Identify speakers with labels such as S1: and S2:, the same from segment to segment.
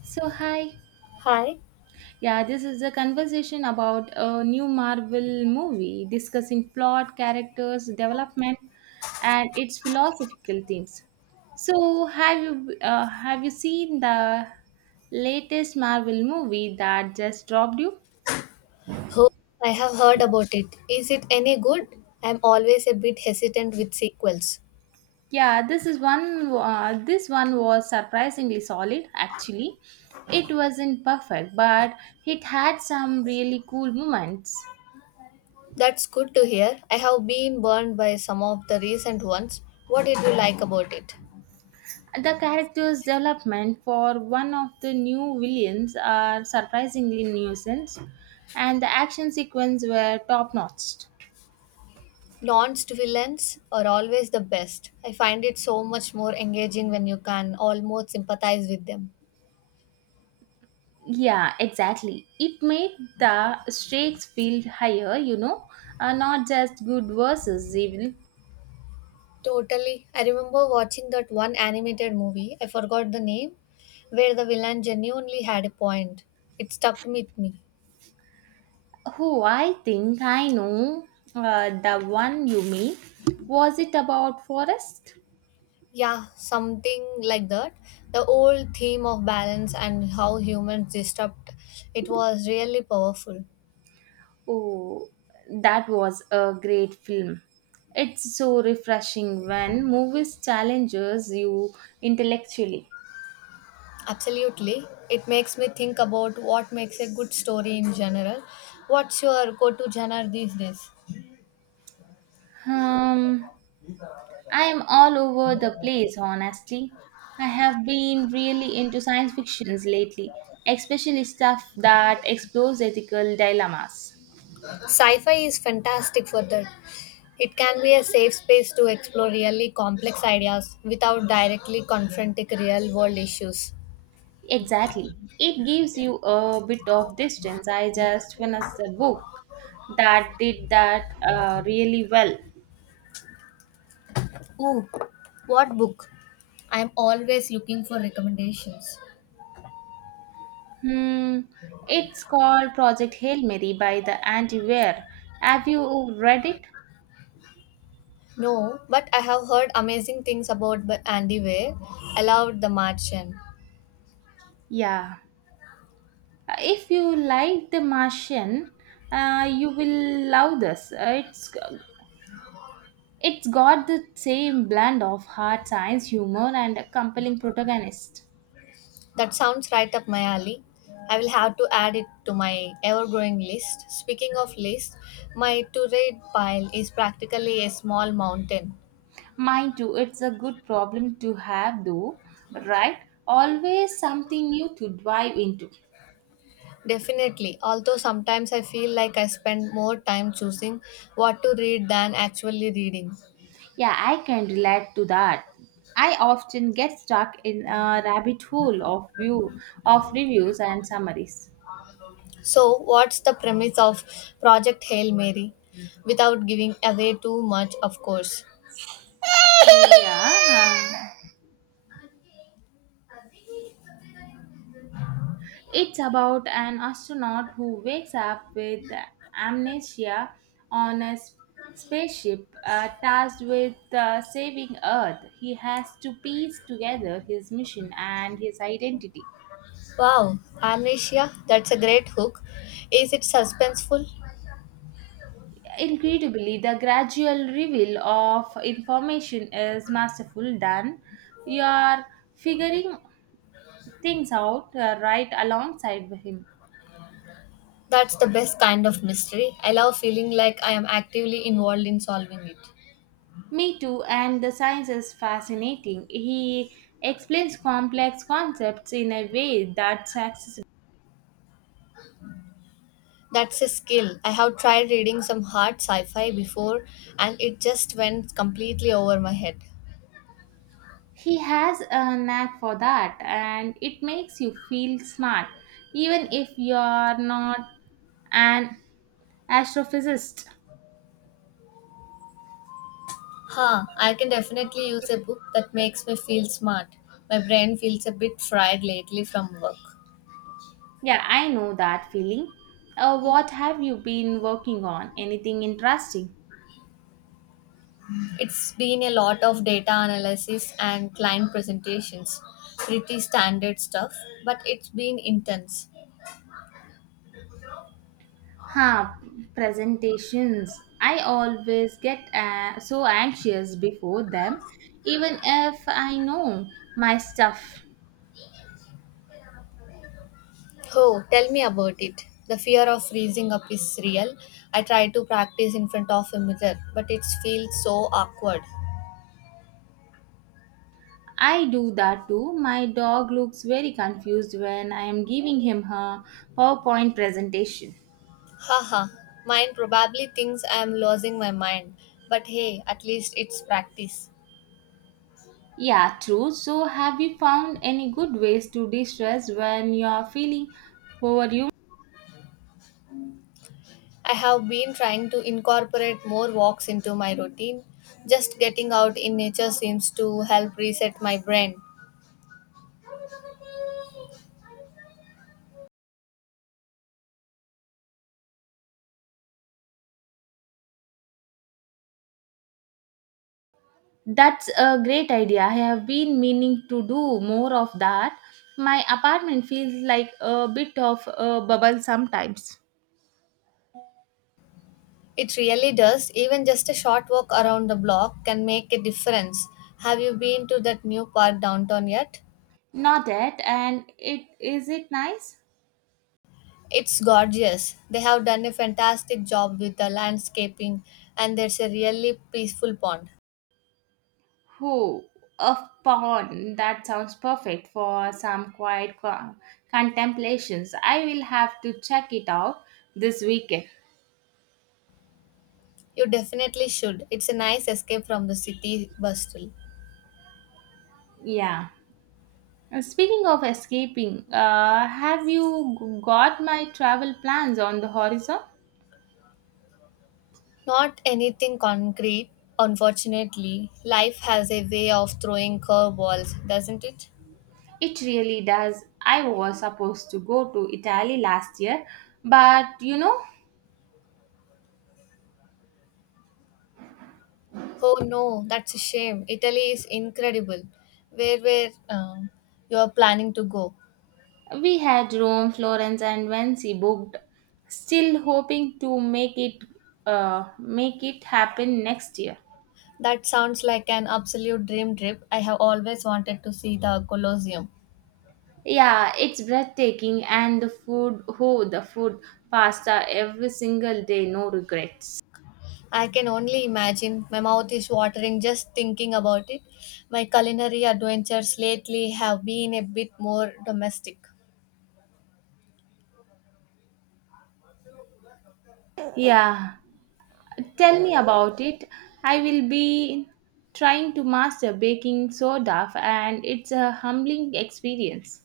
S1: So, hi.
S2: Hi.
S1: Yeah, this is a conversation about a new Marvel movie discussing plot, characters, development, and its philosophical themes. So, have you seen the latest Marvel movie that just dropped you?
S2: Oh, I have heard about it. Is it any good? I'm always a bit hesitant with sequels.
S1: Yeah, this is one. This one was surprisingly solid. Actually, it wasn't perfect, but it had some really cool moments.
S2: That's good to hear. I have been burned by some of the recent ones. What did you like about it?
S1: The character's development for one of the new villains are surprisingly nuisance, and the action sequence were top notch.
S2: Launched villains are always the best. I find it so much more engaging when you can almost sympathize with them.
S1: Yeah, exactly. It made the stakes feel higher, not just good versus evil.
S2: Totally. I remember watching that one animated movie, I forgot the name, where the villain genuinely had a point. It stuck with me.
S1: Who I think I know the one you mean. Was it about Forest?
S2: Yeah, something like that. The old theme of balance and how humans disrupt it was really powerful.
S1: Oh, that was a great film. It's so refreshing when movies challenges you intellectually.
S2: Absolutely. It makes me think about what makes a good story in general. What's your go to genre these days?
S1: Um, I am all over the place, honestly. I have been really into science fictions lately, especially stuff that explores ethical dilemmas.
S2: Sci fi is fantastic for that. It can be a safe space to explore really complex ideas without directly confronting real world issues.
S1: Exactly. It gives you a bit of distance. I just finished a book that did that really well.
S2: Ooh, what book? I'm always looking for recommendations.
S1: Hmm, it's called Project Hail Mary by the Andy Weir. Have you read it?
S2: No, but I have heard amazing things about Andy Weir. I loved The Martian.
S1: Yeah. If you like The Martian, you will love this. It's got the same blend of hard science, humor, and a compelling protagonist.
S2: That sounds right up my alley. I will have to add it to my ever-growing list. Speaking of list, my to-read pile is practically a small mountain.
S1: Mind too, it's a good problem to have, though, right? Always something new to dive into.
S2: Definitely, although sometimes I feel like I spend more time choosing what to read than actually reading.
S1: Yeah, I can relate to that. I often get stuck in a rabbit hole of view of reviews and summaries.
S2: So, what's the premise of Project Hail Mary? Without giving away too much, of course.
S1: Yeah. It's about an astronaut who wakes up with amnesia on a spaceship tasked with saving Earth. He has to piece together his mission and his identity.
S2: Wow, amnesia, that's a great hook. Is it suspenseful?
S1: Incredibly, the gradual reveal of information is masterful done. You are figuring things out right alongside with him.
S2: That's the best kind of mystery. I love feeling like I am actively involved in solving it.
S1: Me too, and the science is fascinating. He explains complex concepts in a way that's accessible.
S2: That's a skill. I have tried reading some hard sci fi before and it just went completely over my head.
S1: He has a knack for that, and it makes you feel smart, even if you're not an astrophysicist.
S2: Huh, I can definitely use a book that makes me feel smart. My brain feels a bit fried lately from work.
S1: Yeah, I know that feeling. What have you been working on? Anything interesting?
S2: It's been a lot of data analysis and client presentations. Pretty standard stuff, but it's been intense.
S1: Huh, presentations. I always get so anxious before them, even if I know my stuff.
S2: Oh, tell me about it. The fear of freezing up is real. I try to practice in front of a mirror, but it feels so awkward.
S1: I do that too. My dog looks very confused when I am giving him her PowerPoint presentation.
S2: Haha, mine probably thinks I am losing my mind, but hey, at least it's practice.
S1: Yeah, true. So, have you found any good ways to de stress when you are feeling overwhelmed?
S2: I have been trying to incorporate more walks into my routine. Just getting out in nature seems to help reset my brain.
S1: That's a great idea. I have been meaning to do more of that. My apartment feels like a bit of a bubble sometimes.
S2: It really does. Even just a short walk around the block can make a difference. Have you been to that new park downtown yet?
S1: Not yet, and it is it nice?
S2: It's gorgeous. They have done a fantastic job with the landscaping, and there's a really peaceful pond.
S1: Who a pond that sounds perfect for some quiet contemplations. I will have to check it out this weekend.
S2: You definitely should. It's a nice escape from the city bustle.
S1: Yeah. And speaking of escaping, have you got my travel plans on the horizon?
S2: Not anything concrete, unfortunately. Life has a way of throwing curveballs, doesn't it?
S1: It really does. I was supposed to go to Italy last year, but you know,
S2: Oh no, that's a shame. Italy is incredible. Where you are planning to go?
S1: we had Rome, Florence, and Venice booked. Still hoping to make it make it happen next year.
S2: That sounds like an absolute dream trip. I have always wanted to see the Colosseum.
S1: Yeah, it's breathtaking and the food, oh, the food, pasta every single day, no regrets.
S2: I can only imagine. My mouth is watering just thinking about it. My culinary adventures lately have been a bit more domestic.
S1: Yeah, tell me about it. I will be trying to master baking soda and it's a humbling experience.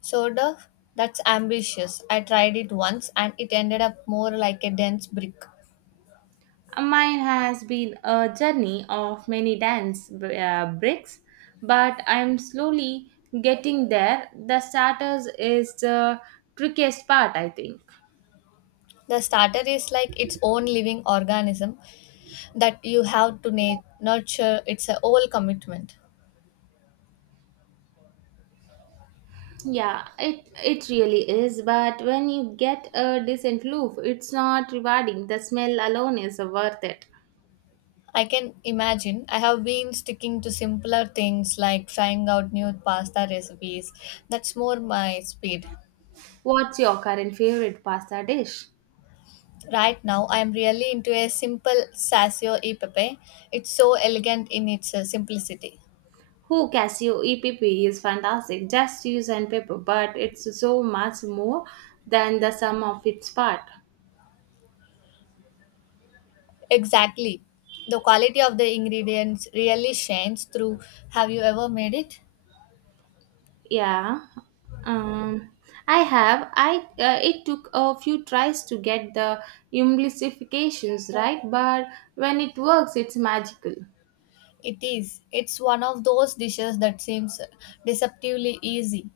S2: Sort of. That's ambitious. I tried it once and it ended up more like a dense brick.
S1: Mine has been a journey of many bricks, but I'm slowly getting there. The starters is the trickiest part, I think.
S2: The starter is like its own living organism, that you have to nurture. It's a whole commitment.
S1: Yeah, it really is. But when you get a decent loaf, it's not rewarding. The smell alone is worth it.
S2: I can imagine. I have been sticking to simpler things like trying out new pasta recipes. That's more my speed.
S1: What's your current favorite pasta dish?
S2: Right now I am really into a simple sacio e pepe. It's so elegant in its simplicity.
S1: Who Casio EPP is fantastic. Just use and paper, but it's so much more than the sum of its part.
S2: Exactly, the quality of the ingredients really shines through. Have you ever made it?
S1: Yeah, um, I have. I it took a few tries to get the implications right, but when it works, it's magical.
S2: It is it's one of those dishes that seems deceptively easy.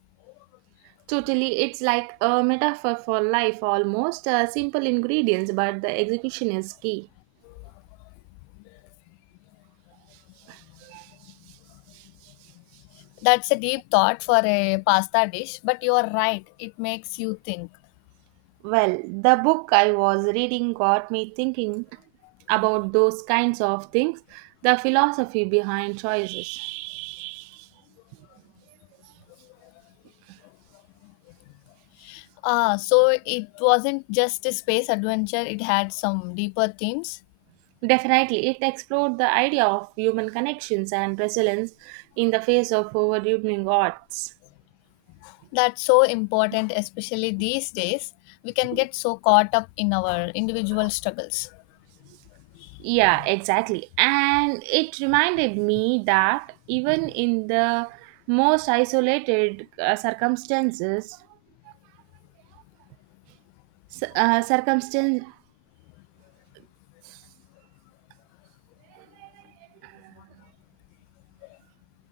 S1: Totally, it's like a metaphor for life almost. Simple ingredients, but the execution is key.
S2: That's a deep thought for a pasta dish, but you are right. It makes you think.
S1: Well, the book I was reading got me thinking about those kinds of things, the philosophy behind choices.
S2: Ah, so it wasn't just a space adventure, it had some deeper themes.
S1: Definitely, it explored the idea of human connections and resilience in the face of overwhelming odds.
S2: That's so important, especially these days. We can get so caught up in our individual struggles.
S1: Yeah, exactly. And it reminded me that even in the most isolated s- uh, circumstance,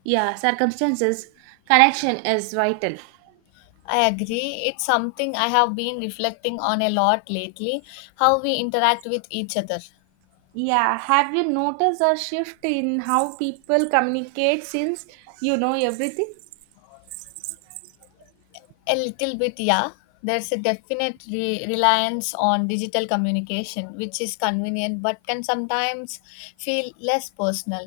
S1: yeah, circumstances, connection is vital.
S2: I agree. It's something I have been reflecting on a lot lately, how we interact with each other.
S1: Yeah, have you noticed a shift in how people communicate since you know everything?
S2: A little bit, yeah. There's a definite reliance on digital communication, which is convenient but can sometimes feel less personal.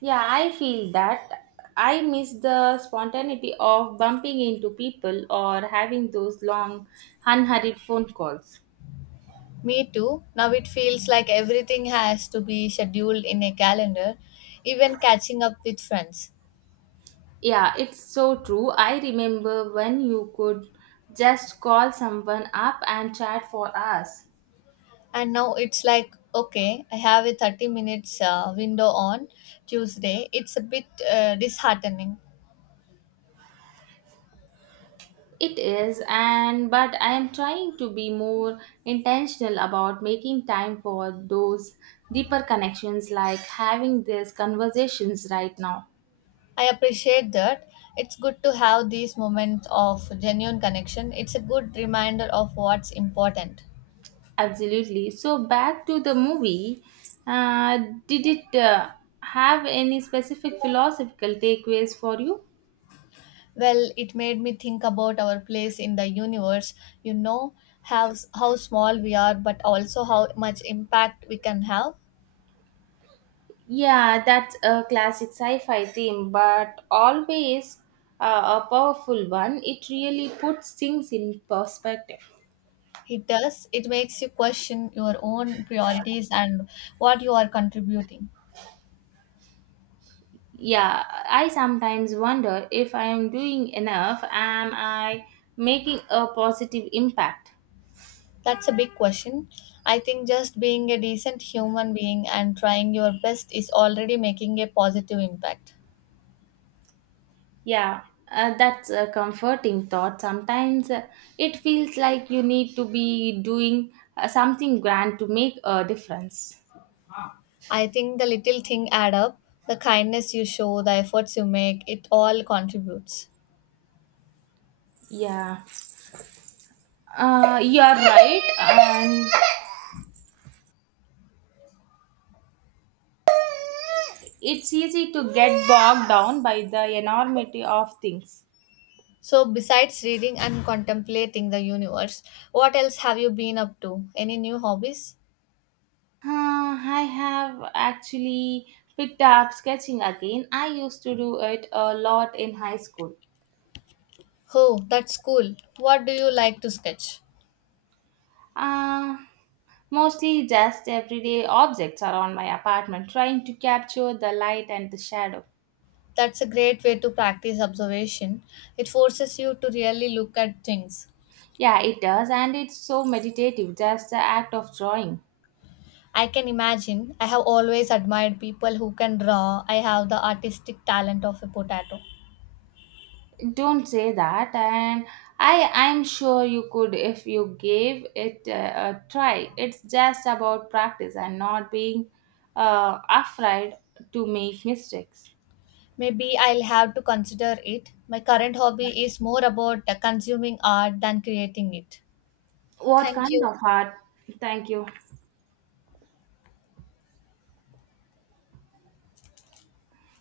S1: Yeah, I feel that. I miss the spontaneity of bumping into people or having those long, unhurried phone calls.
S2: Me too. Now it feels like everything has to be scheduled in a calendar, even catching up with friends.
S1: Yeah, it's so true. I remember when you could just call someone up and chat for hours.
S2: And now it's like, okay, I have a 30 minutes window on Tuesday. It's a bit disheartening.
S1: It is, and but I am trying to be more intentional about making time for those deeper connections, like having these conversations right now.
S2: I appreciate that. It's good to have these moments of genuine connection. It's a good reminder of what's important.
S1: Absolutely. So back to the movie. Uh, did it have any specific philosophical takeaways for you?
S2: Well, it made me think about our place in the universe. You know how small we are, but also how much impact we can have.
S1: Yeah, that's a classic sci-fi theme, but always a powerful one. It really puts things in perspective.
S2: It does. It makes you question your own priorities and what you are contributing.
S1: Yeah, I sometimes wonder if I am doing enough. Am I making a positive impact?
S2: That's a big question. I think just being a decent human being and trying your best is already making a positive impact.
S1: Yeah, that's a comforting thought. Sometimes it feels like you need to be doing something grand to make a difference.
S2: I think the little thing add up. The kindness you show, the efforts you make, it all contributes.
S1: Yeah, you are right, and it's easy to get bogged down by the enormity of things.
S2: So besides reading and contemplating the universe, what else have you been up to? Any new hobbies?
S1: I have actually picked up sketching again. I used to do it a lot in high school.
S2: Oh, that's cool. What do you like to sketch?
S1: Uh, Mostly just everyday objects around my apartment trying to capture the light and the shadow.
S2: That's a great way to practice observation. It forces you to really look at things.
S1: Yeah, it does, and it's so meditative, just the act of drawing.
S2: I can imagine. I have always admired people who can draw. I have the artistic talent of a potato.
S1: Don't say that, and I'm sure you could if you gave it a try. It's just about practice and not being afraid to make mistakes.
S2: Maybe I'll have to consider it. My current hobby is more about consuming art than creating it.
S1: What
S2: Thank
S1: kind
S2: you.
S1: of art? Thank you.